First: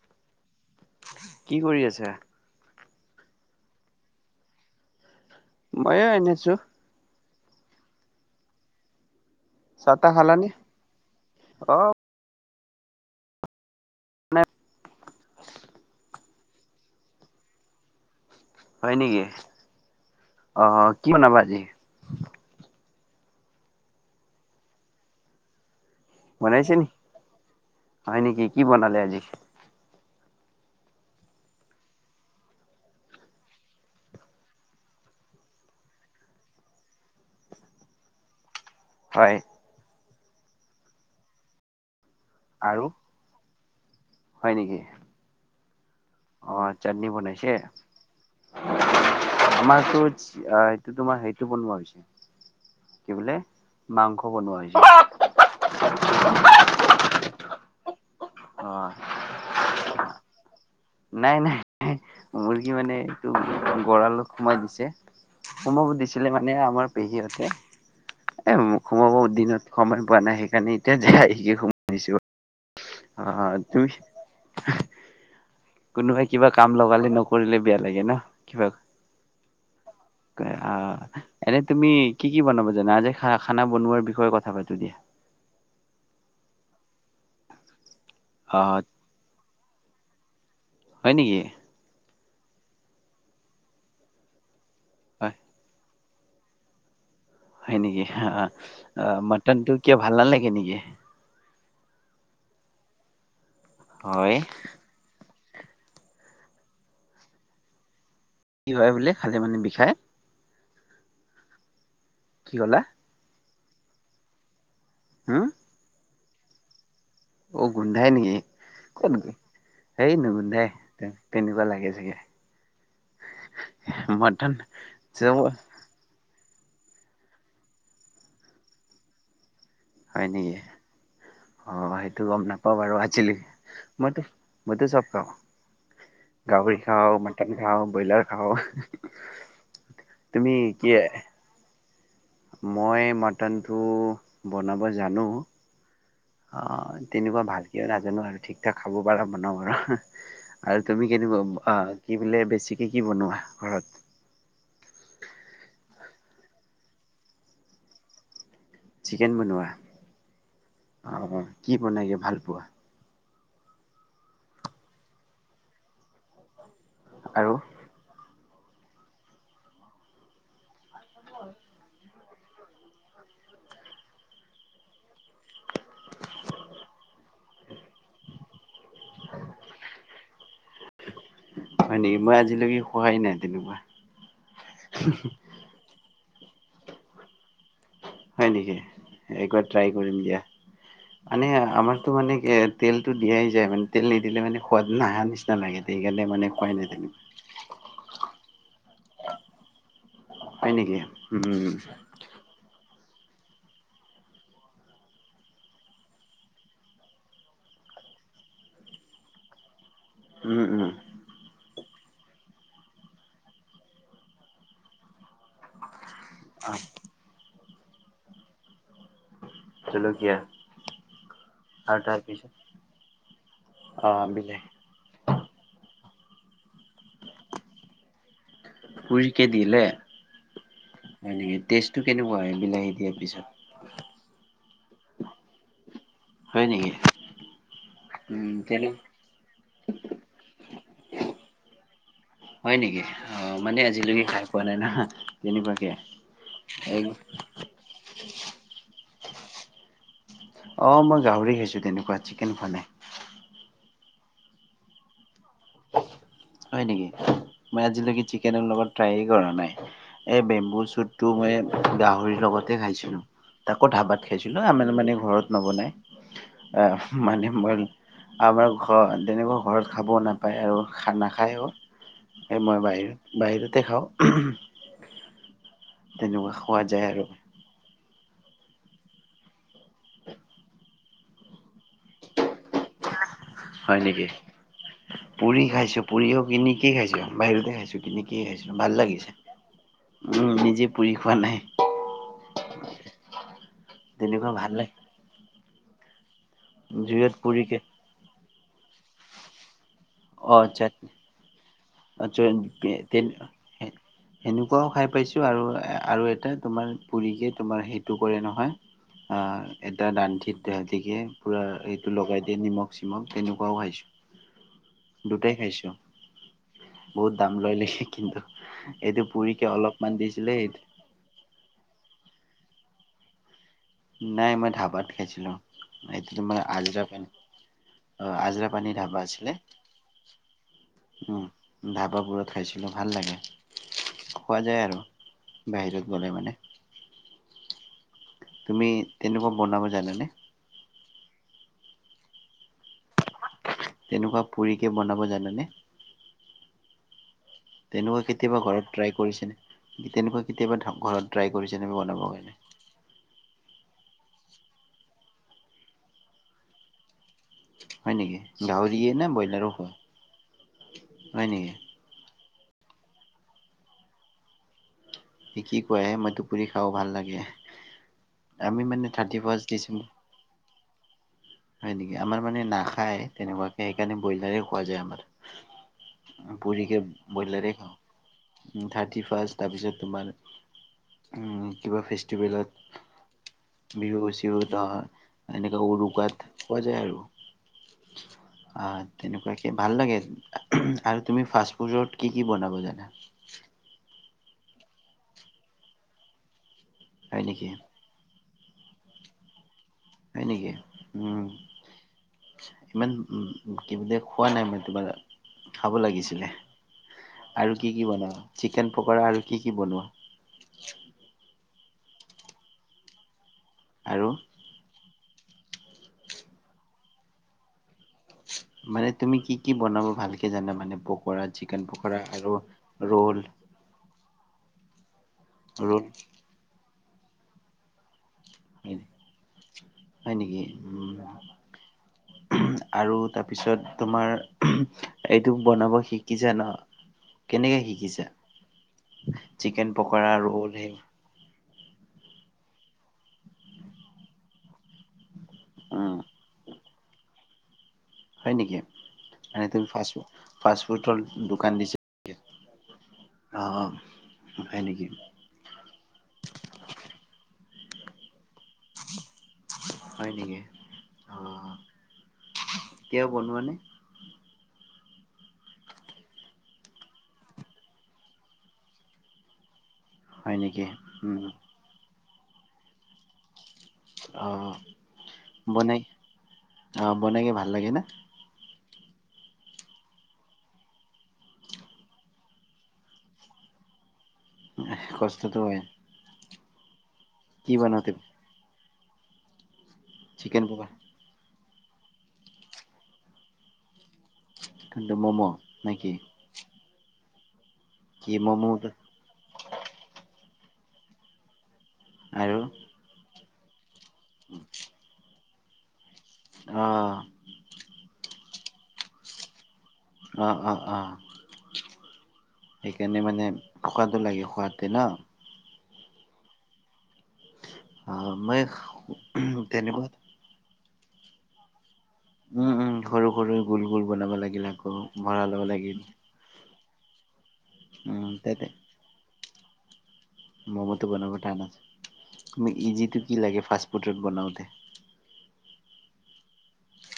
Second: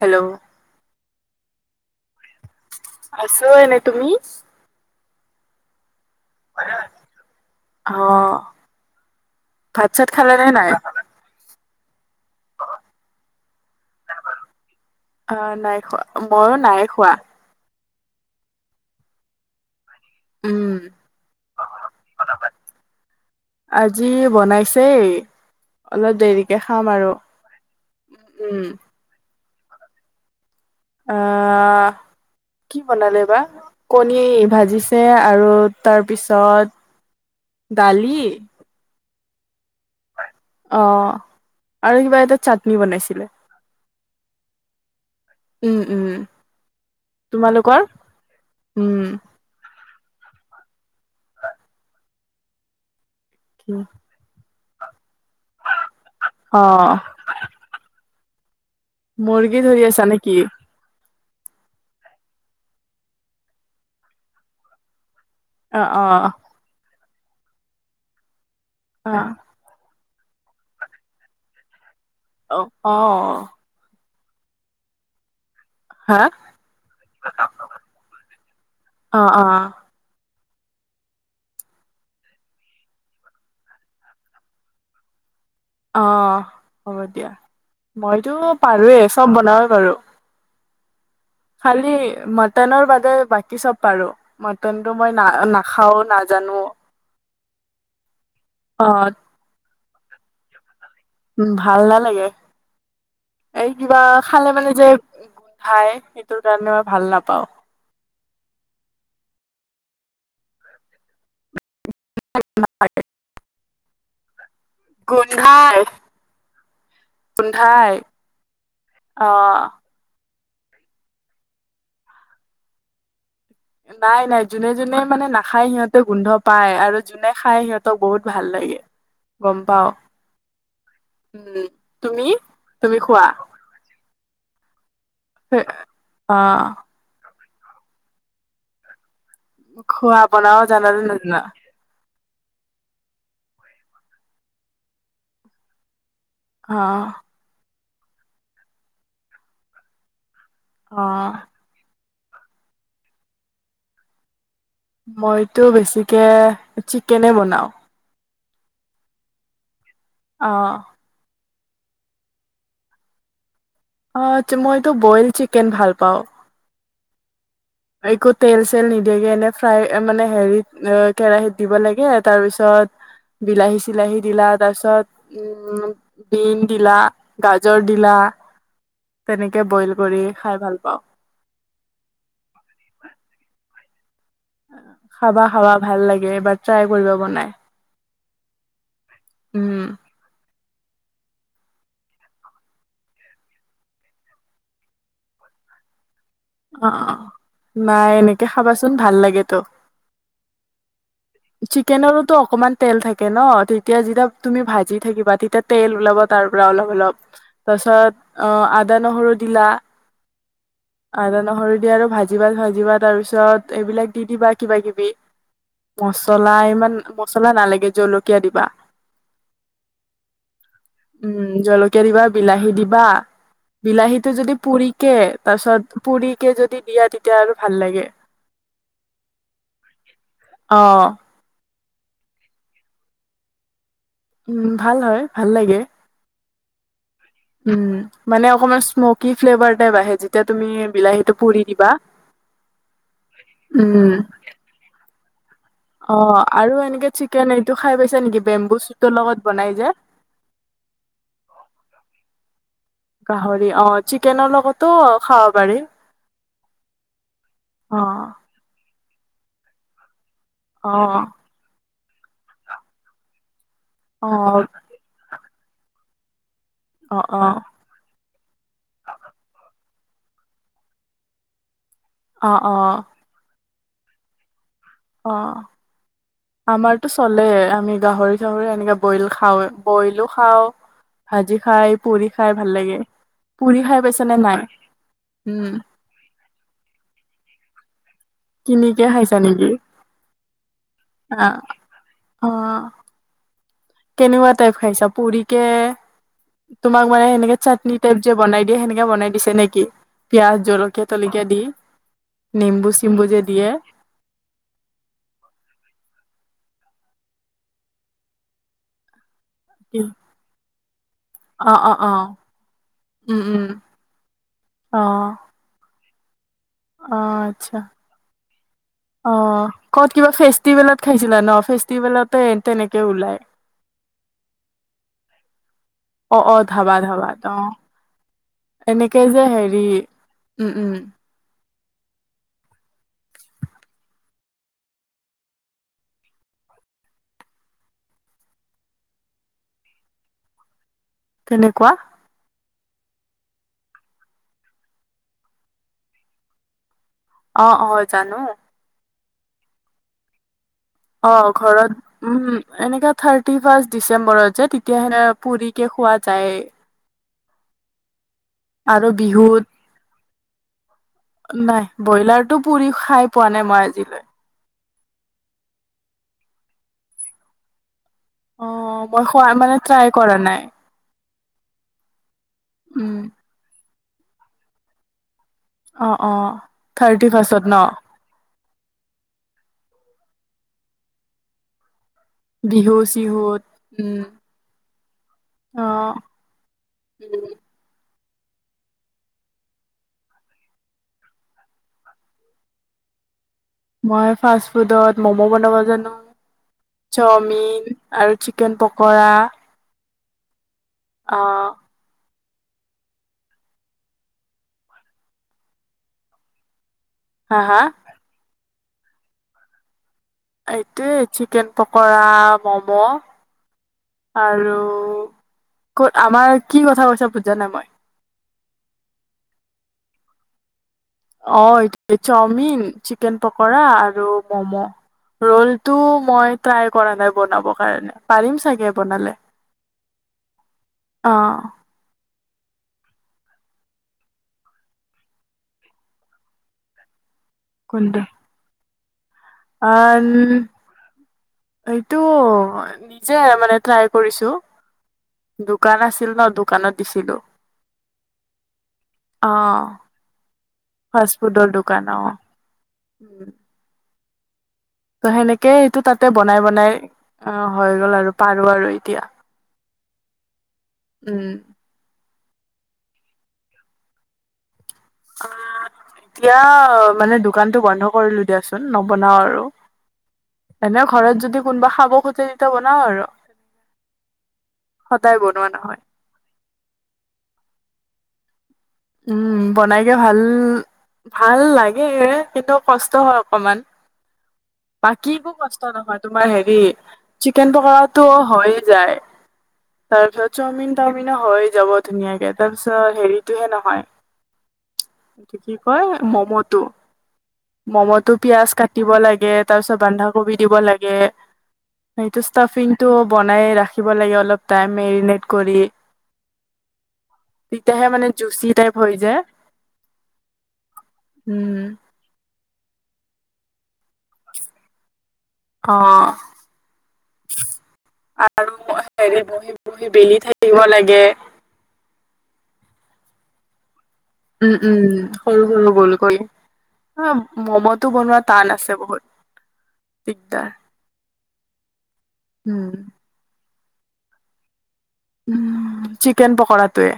Hello কি কৰি আছা? আছো এনেই তুমি ময়ো এনে আছো অ 'ভাত চাত খালে নে নাই অহ অ নাই খোৱা মইো নাই খোৱা হয় নেকি উম আহ কি বাবা আজি আজি বনাইছেই অলপ দেৰিকে বনাইছে নি? খাম আৰু হয় নেকি? কি উম বনালে আজি? অহ কি বনালে বা কণী ভাজিছে আৰু তাৰপিছত দালি হয় অ আৰু কিবা এটা চাটনি আৰু বনাইছিলে হয় নেকি উম উম অ চাটনি বনাইছে তোমালোকৰ উম আমাৰো এইটো তোমাৰ সেইটো বনোৱা হৈছে কি বোলে মাংস বনোৱা হৈছে অ অ' মুৰ্গী ধৰি আছা নেকি নাই নাই মুৰ্গী মানে এইটো গঁৰালত সোমাই দিছে অ সোমাব অ দিছিলে মানে আমাৰ পেহীতে এ অ সোমাব দিনত সময় পোৱা নাই সেইকাৰণে এতিয়া যে আহিকে সোমাইনিছো অ অ [inaudible] হা কোনোবাই কিবা কাম লগালে নকৰিলে বেয়া লাগে ন কিবা অ অ অ এনে তুমি কি কি বনাব জানা আজি খানা বনোৱাৰ বিষয়ে কথা পাতো দিয়া উ অ হ'ব দিয়া মইতো অ পাৰৱে চব বনাওঁ পাৰো হয় নেকি খালি মটনৰ বাদে বাকী চব পাৰো মটন টো মই না হয় নাখাও নাজানো হয় নেকি অ', মাটন টো কিয় ভাল নালাগে নেকি ভাল নালাগে এই কিবা হয় খালে মানে যে খাই সটোৰ গানে মই ভাল নাপাও কি হয় বোলে খালে মানে বিষায় কি কলা হম গুন্ধাই অ গোন্ধাই নেকি কত নেকি অ'। হেই ন গন্ধ দে তেনেকুৱা লাগে চাগে নাই নাই মটন যোনে যোনে মানে চব নাখাই সিহতে গোন্ধ পায় আৰু যোনে খাই সিহঁতক বহুত ভাল লাগে গম পাও হয় নিকি উম, অ সেইটো তুমি গম নাপাওঁ বাৰু তুমি খোৱা আজিলৈকে মইতো মই তো চব খাওঁ অ', গাৱৰি খাওঁ মটন খাওঁ ব্ৰইলাৰ খাও খোৱা বনাব জানানে নাজানা মই মাটনটো বনাব জানো অ তেনেকুৱা ভালকিয় নাজানো আৰু ঠিক ঠাক খাব পাৰা বনাওঁ আৰু আৰু তুমি অ', কেনেুৱা কি বোলে বেছিকে কি বনোৱা ঘৰত মইতো বেছিকে চিকেনে বনাওঁ চিকেন বনোৱা আহ অ কি বনাইগে ভাল পোৱা অ মইতো বইল চিকেন ভাল পাওঁ আৰু একো তেল চেল নিদিয়াকে এনে ফ্ৰাই মানে হেৰিত কেৰাহিত দিব লাগে তাৰপিছত বিলাহী চিলাহী দিলা তা-ছত উম বিন দিলা গাজৰ দিলা তেনেকে বইল কৰি খাই ভাল পাওঁ সহায় নাই যেনিবা খাবা খাবা ভাল লাগে এইবাৰ ট্ৰাই কৰিব বনাই হয় নিকি একবাৰ উম, ট্ৰাই কৰিম দিয়া মানে আমাৰতো মানে এ তেলতটো দিয়াই যায় মানে তেল নিদিলে মানে সোৱাদ নহা নিচিনা লাগে। সেইকাৰণে মানে খোৱাই নাই অ অ তেনেকুৱা নাই এনেকে খাবাচোন ভাল লাগে তো হয় নিকি চিকেনৰোতো অকমান তেল থাকে ন তেতিয়া যেতিয়া তুমি ভাজি থাকিবা তেতিয়া তেল ওলাব তাৰ পৰা অলপ অলপ ছত আ আদা নহৰু দিলা উম উম আদা নহৰু আৰু ভাজি ভাত ভাজিবা তাৰ পিছত এইবিলাক দি দিবা কিবা কিবি মচলা ইমান মছলা নালাগে জলকীয়া দিবা জলকীয়া উম আৰু জলকীয়া দিবা তাৰপিছত বিলাহী দিবা অ' বিলাহীটো যদি বিলাহী পুৰিকে তাৰপিছত পুৰি কে যদি দিয়া তেতিয়া আৰু ভাল লাগে পুৰিকে অ তেষ্টটো কেনেকুৱা এ বিলাহী দিয়াৰ পিছত উম ভাল হয় ভাল লাগে হয় নিকি উ মানে অকমান স্মকি ফ্লেভাৰ টাইপ আহে যেতিয়া তুমি বিলাহীটো পুৰি দিবা হয় নেকি অ মানে উম, আজিলৈকে খাই পোৱা নাই নহয়। অ 'আৰু এনেকে চিকেন এইটো খাই পাইছা নেকি বেম্বু চুটৰ লগত বনাই যে। আহ মই গাহৰি খাইছো তেনেকুৱা চিকেন খোৱা নাই গাহৰি অ', চিকেনৰ লগতো খাব পাৰি হয় নিকি মই আজিলৈকে অ', চিকেনৰ লগত ট্ৰাইয়ে কৰা নাই এই বেম্বু চুটটো অ', মই গাহৰিৰ লগতে খাইছিলো তাকো ধাবাত খাইছিলো অ', অ', আমাৰ মানে ঘৰত নবনাই মানে অ', মই আমাৰ তেনেকুৱা ঘৰত খাব নাপায় পায় আৰু খানা খায়ো এই অ', মই অ', বাহিৰ বাহিৰতে খাওঁ অ তেনেকুৱা খোৱা যায় 'আমাৰতো আৰু চলে আমি গাহৰি এনেকে বইল খাওৱে বইলো খাওঁ। ভাজি খাই পুৰি খাই ভাল লাগে পুৰি খাই হয় পাইছা নিকি নে নাই? পুৰি উম, খাইছো পুৰিও কিনিকে খাইছো বাহিৰতে খাইছো কিনি কি খাইছিলোং ভাল কিনিকে লাগিছে খাইছা নেকি? উম নিজে পুৰি খোৱা নাই অ', অ তেনেকুৱা কেনেকুৱা ভাল টাইপ লাগে খাইছা পুৰিকে তোমাক মানে জুইত সেনেকে পুৰিকে চাটনি টাইপ যে বনাই দিয়ে সেনেকে বনাই দিছে নেকি পিয়াজ জলকীয়া তলকীয়া দি অচন নেম্বু তে চেম্বু তেল যে দিয়ে হে সেনুকাও খাই পাইছো আৰু আৰু এটা তোমাৰ পুৰিকে তোমাৰ সেইটো কৰে নহয় আহ এটা দানঠিত গতিকে পুৰা অ অ অ এইটো লগাই দিয়ে নিমখ চিমখ উম উম তেনেকুৱাও অ খাইছো দুটাই খাইছো অ বহুত দাম লয় আচ্ছা নেকি কিন্তু এইটো অ পুৰিকে ক'ত অলপমান কিবা দিছিলে এইটো ফেষ্টিভেলত খাইছিলা ন ফেষ্টিভেলতে এ এনেকে ওলায় নাই মই ধাবাত খাইছিলো এইটো অ অ তোমাৰ ধাবা আজৰা পানী ধাবাত অ অ আজৰা পানী ধাবা এনেকে যে আছিলে হেৰি উম উম ধাবাবোৰত খাইছিলোঁ ভাল লাগে খোৱা যায় আৰু বাহিৰত গ'লে মানে তুমি তেনেকুৱা বনাব জানানে? কেনেকুৱা তেনেকুৱা পুৰিকে বনাব জানেনে? অ অ তেনেকুৱা জানো কেতিয়াবা ঘৰত ট্ৰাই কৰিছে নে, তেনেকুৱা? কেতিয়াবা ঘৰত অ ট্ৰাই কৰিছেনে বনাব ঘৰত কাৰণে? উম এনেকা থাৰ্টি ফাৰ্ষ্ট। ডিচেম্বৰত যে তেতিয়াহলে পুৰিকে খোৱা যায়। হয় নেকি আৰু গাহৰিয়ে নে বিহুত ব্ৰইলাৰো খোৱা হয় নেকি নাই ব্ৰইলাৰটো পুৰি খাই পোৱা নাই মই আজিলৈ। এহ কি কোৱাহে মইটো পুৰি খাৱ ভাল লাগে। আমি অঁ মানে মই থাৰ্টি খোৱা ফাৰ্ষ্ট মানে ডিচেম্বৰ ট্ৰাই কৰা নাই। হয় নেকি, আমাৰ মানে উম, নাখায় তেনেকুৱাকে সেইকাৰণে ব্ৰইলাৰ খোৱা যায় আমাৰ। অ' অ' পুৰিকে থাৰ্টি ব্ৰইলাৰে ফাষ্টত ন। খাওঁ থাৰ্টি ফাৰ্ষ্ট তাৰ পিছত তোমাৰ, উম কিমান কিবা বিহু তিউবেলত, চিহুত উম, বিহু গুছি গ'ল এনেকা অ' উৰুকাত পোৱা যায় আৰু আহ তেনেকুৱাকে ভাল লাগে আৰু তুমি ফাষ্ট ফুডত কি কি বনাব জানা? মই ফাষ্ট ফুডত ম'ম' বনাব জানো হয় নেকি চাওমিন আৰু চিকেন পকৰা হয় নেকি? উম অ'। ইমান উ কিব দ খোৱা নাই মই কিবা খাব লাগিছিলে হা আৰু হা কি কি বনোৱা চিকেন পকৰা আৰু কি কি বনোৱা? এইটোয়েই চিকেন পকৰা, ম'ম' আৰু ক'ত আমাৰ কি কথা কৈছা বুজা নাই মই। মানে তুমি কি কি বনাব ভালকে জানা, মানে পকৰা অ' চিকেন এইটো পকৰা আৰু চাওমিন, চিকেন ৰ'ল পকৰা আৰু ম'ম' ৰলটো ৰ'ল মই ট্ৰাই কৰা নাই বনাব কাৰণে। পাৰিম চাগে বনালে, হয় নেকি? উম অঁ। [unintelligible] আৰু তাৰপিছত তোমাৰ এইটো বনাব শিকিছা ন? কেনেকে কোনটো শিকিছা, চিকেন আন পকৰা, ৰোল সেই এইটো, নিজে মানে ট্ৰাই কৰিছোঁ দোকান উম আছিল ন দোকানত দিছিলো। হয় নেকি, অ মানে তুমি ফাষ্ট ফু ফাষ্টফুডৰ ফাষ্ট ফুডৰ দোকান দিছিলা অ। নেকি উম অ' অ'। ত সেনেকে এইটো তাতে বনাই বনাই, অ' হৈ গ'ল আৰু পাৰো আৰু এতিয়া। হয় নেকি। উম। কিয় বনোৱা নে? এতিয়া মানে দোকানটো বন্ধ কৰিলো দিয়াচোন নবনাওঁ আৰু হয় নেকি? এনেও ঘৰত উম যদি কোনোবা খাব খোজে তেতিয়া বনাওঁ আৰু আহ সদায় বনোৱা বনাই নহয় আহ বনাইকে ভাল লাগে না? উম বনাইকে ভাল ভাল লাগে, কিন্তু কষ্ট হয় অকণমান। বাকীবোৰ কষ্টটো হয়। কষ্ট নহয় তোমাৰ হেৰি, চিকেন কি বনাও তুমি? পকৰাটো হয়। যায় তাৰপিছত চিকেন পকৰা, চাওমিন-টাওমিনো হয় যাব ধুনীয়াকে, তাৰপিছত হেৰিটোহে নহয় কোনটো ম'ম' কি নেকি? কয় ম'ম'টো কি মম'তটো পিয়াজ ম'ম' কাটিব লাগে তাৰ পিছত বন্ধাকবি দিব লাগে সটো আৰু ষ্টফিংটো বনাই ৰাখিব লাগে অলপ টাই মেৰিনেট কৰি অ' তেতিয়াহে মানে জুচি টাইপ হৈ যায়। অ - অ - অ উম সেইকাৰণে মানে থকটো লাগে খোৱতে ন। অ', অ মই আৰু হেৰি বহি - তেনেকুৱা বহি বেলি থাকিব লাগে। উম- উম, সৰু -সৰু, গোল - গোল বনাব লাগিল উম আকৌ উম ভৰা ল'ব লাগিল। হ মমতো উম বনোৱা টান আছে বহুত দিগদাৰ। ম'মোটো বনাব টানা তুমি উম। ইজিটো কি লাগে ফা ফুড বনাওতে। উ চিকেন পকৰাটোৱে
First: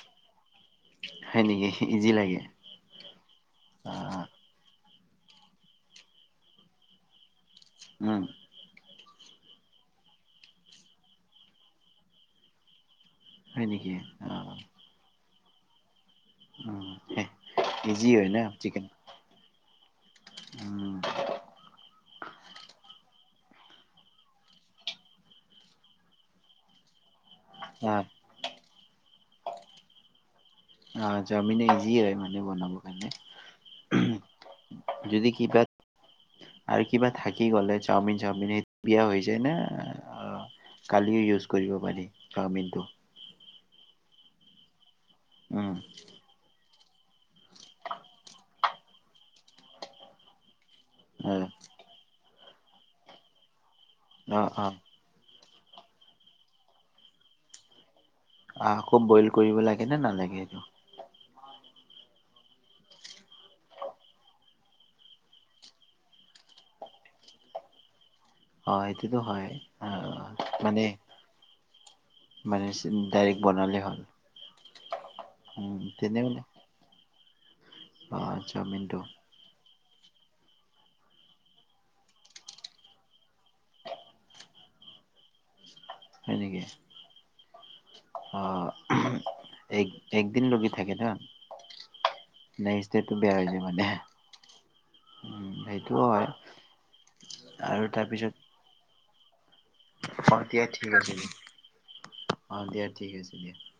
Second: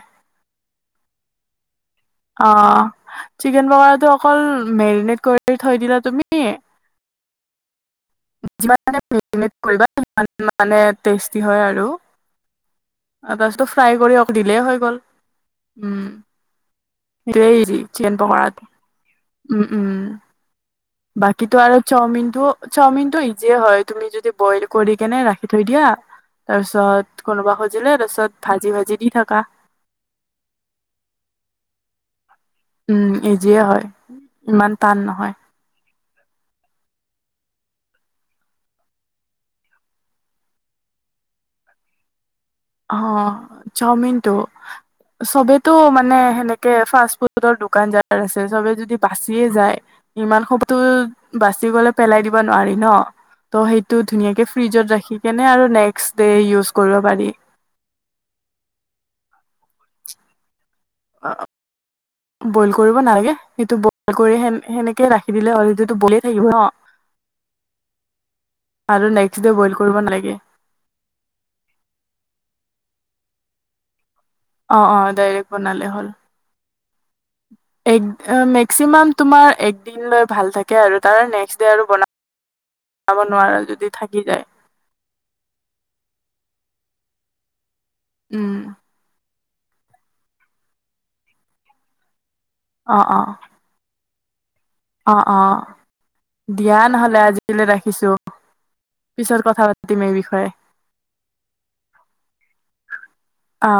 হয় নেকি। ইজি লাগে অ, চিকেন অ পকৰাটো অকল মেৰিনেট কৰি থৈ দিলা তুমি উম, যিমানে কৰিবা ই মানে টেষ্টি হয় আৰু। [unintelligible] আ তছতটো হয় নেকি ফ্ৰাই কৰি অক অ দিলেই হৈ গ'ল উম, উম ৰি ইজি চিকেন হয় ন পখৰাতে চিকেন উম - উম। উম বাকীটো আৰু চাওমিন কিন্তু চাওমিনটো ইজিয়ে হয় তুমি যদি বইল কৰি কেনে ৰাখি থৈ দিয়া তাৰপিছত কোনোবা সজিলে অ ৰচত ভাজি - ভাজি দি থাকা। অ, জামিন ইজি বনাব উম কাৰে ইজিয়ে হয় ইমান টান যদি নহয় কিবা আৰু কিবা থাকি গ'লে চাওমিন - চাওমিন সেই বিয়া হৈ যায় না কালিও ইউজ কৰিব পাৰি। চাওমিনটো অ, চাওমিনটো চবেতো উম মানে সেনেকে ফাষ্ট ফুডৰ দোকান যাৰ আছে চবে য য বাচিয়ে যায় ইমান খবটো অ বাচি গলে পেলাই দিব। নি ন ত সেইটো অ ধুনীয়াকে অ', ফ্ৰিজত ৰাখি কেনে আৰু নেক্সট ডে ইউজ কৰিব পাৰি। আহকু বইল কৰিব লাগে নে নালাগে সেইটো বইল কৰিব নালাগে সেইটো বইল কৰি সেনেকে ৰাখি দিলে হ'ল যটো বলেিয়ে থাকিব ন। [inaudible] অ আৰু এইটোতো নেক্সট হয় ডে বইল কৰিব আহ নালাগে মানে মানে ডাইৰেক্ট বনালে হ'ল। অ অ ডাইৰেক্ট উম, বনালে হ'ল তেনেহ'লে এক অ চাওমিনটো মেক্সিমাম তুমাৰ দিন লৈ ভাল থাকে আৰু তাৰ নেক্সট ডে আৰু বনাও। যাব নোৱাৰা যদি থাকি যায়। [inaudible] নেকি? অ উম, এক- একদিন লগি থাকে ন নেক্সট অ ডেটো অ বেয়া হৈ যাব দে অ অ হয় দিয়া নহলে আজিলৈ আৰু ৰাখিছো তাৰপিছত পিছত কথা প অ, দিয়া ঠিক আছে দিয়া- অ, দিয়া ঠিক আছে দিয়া। অ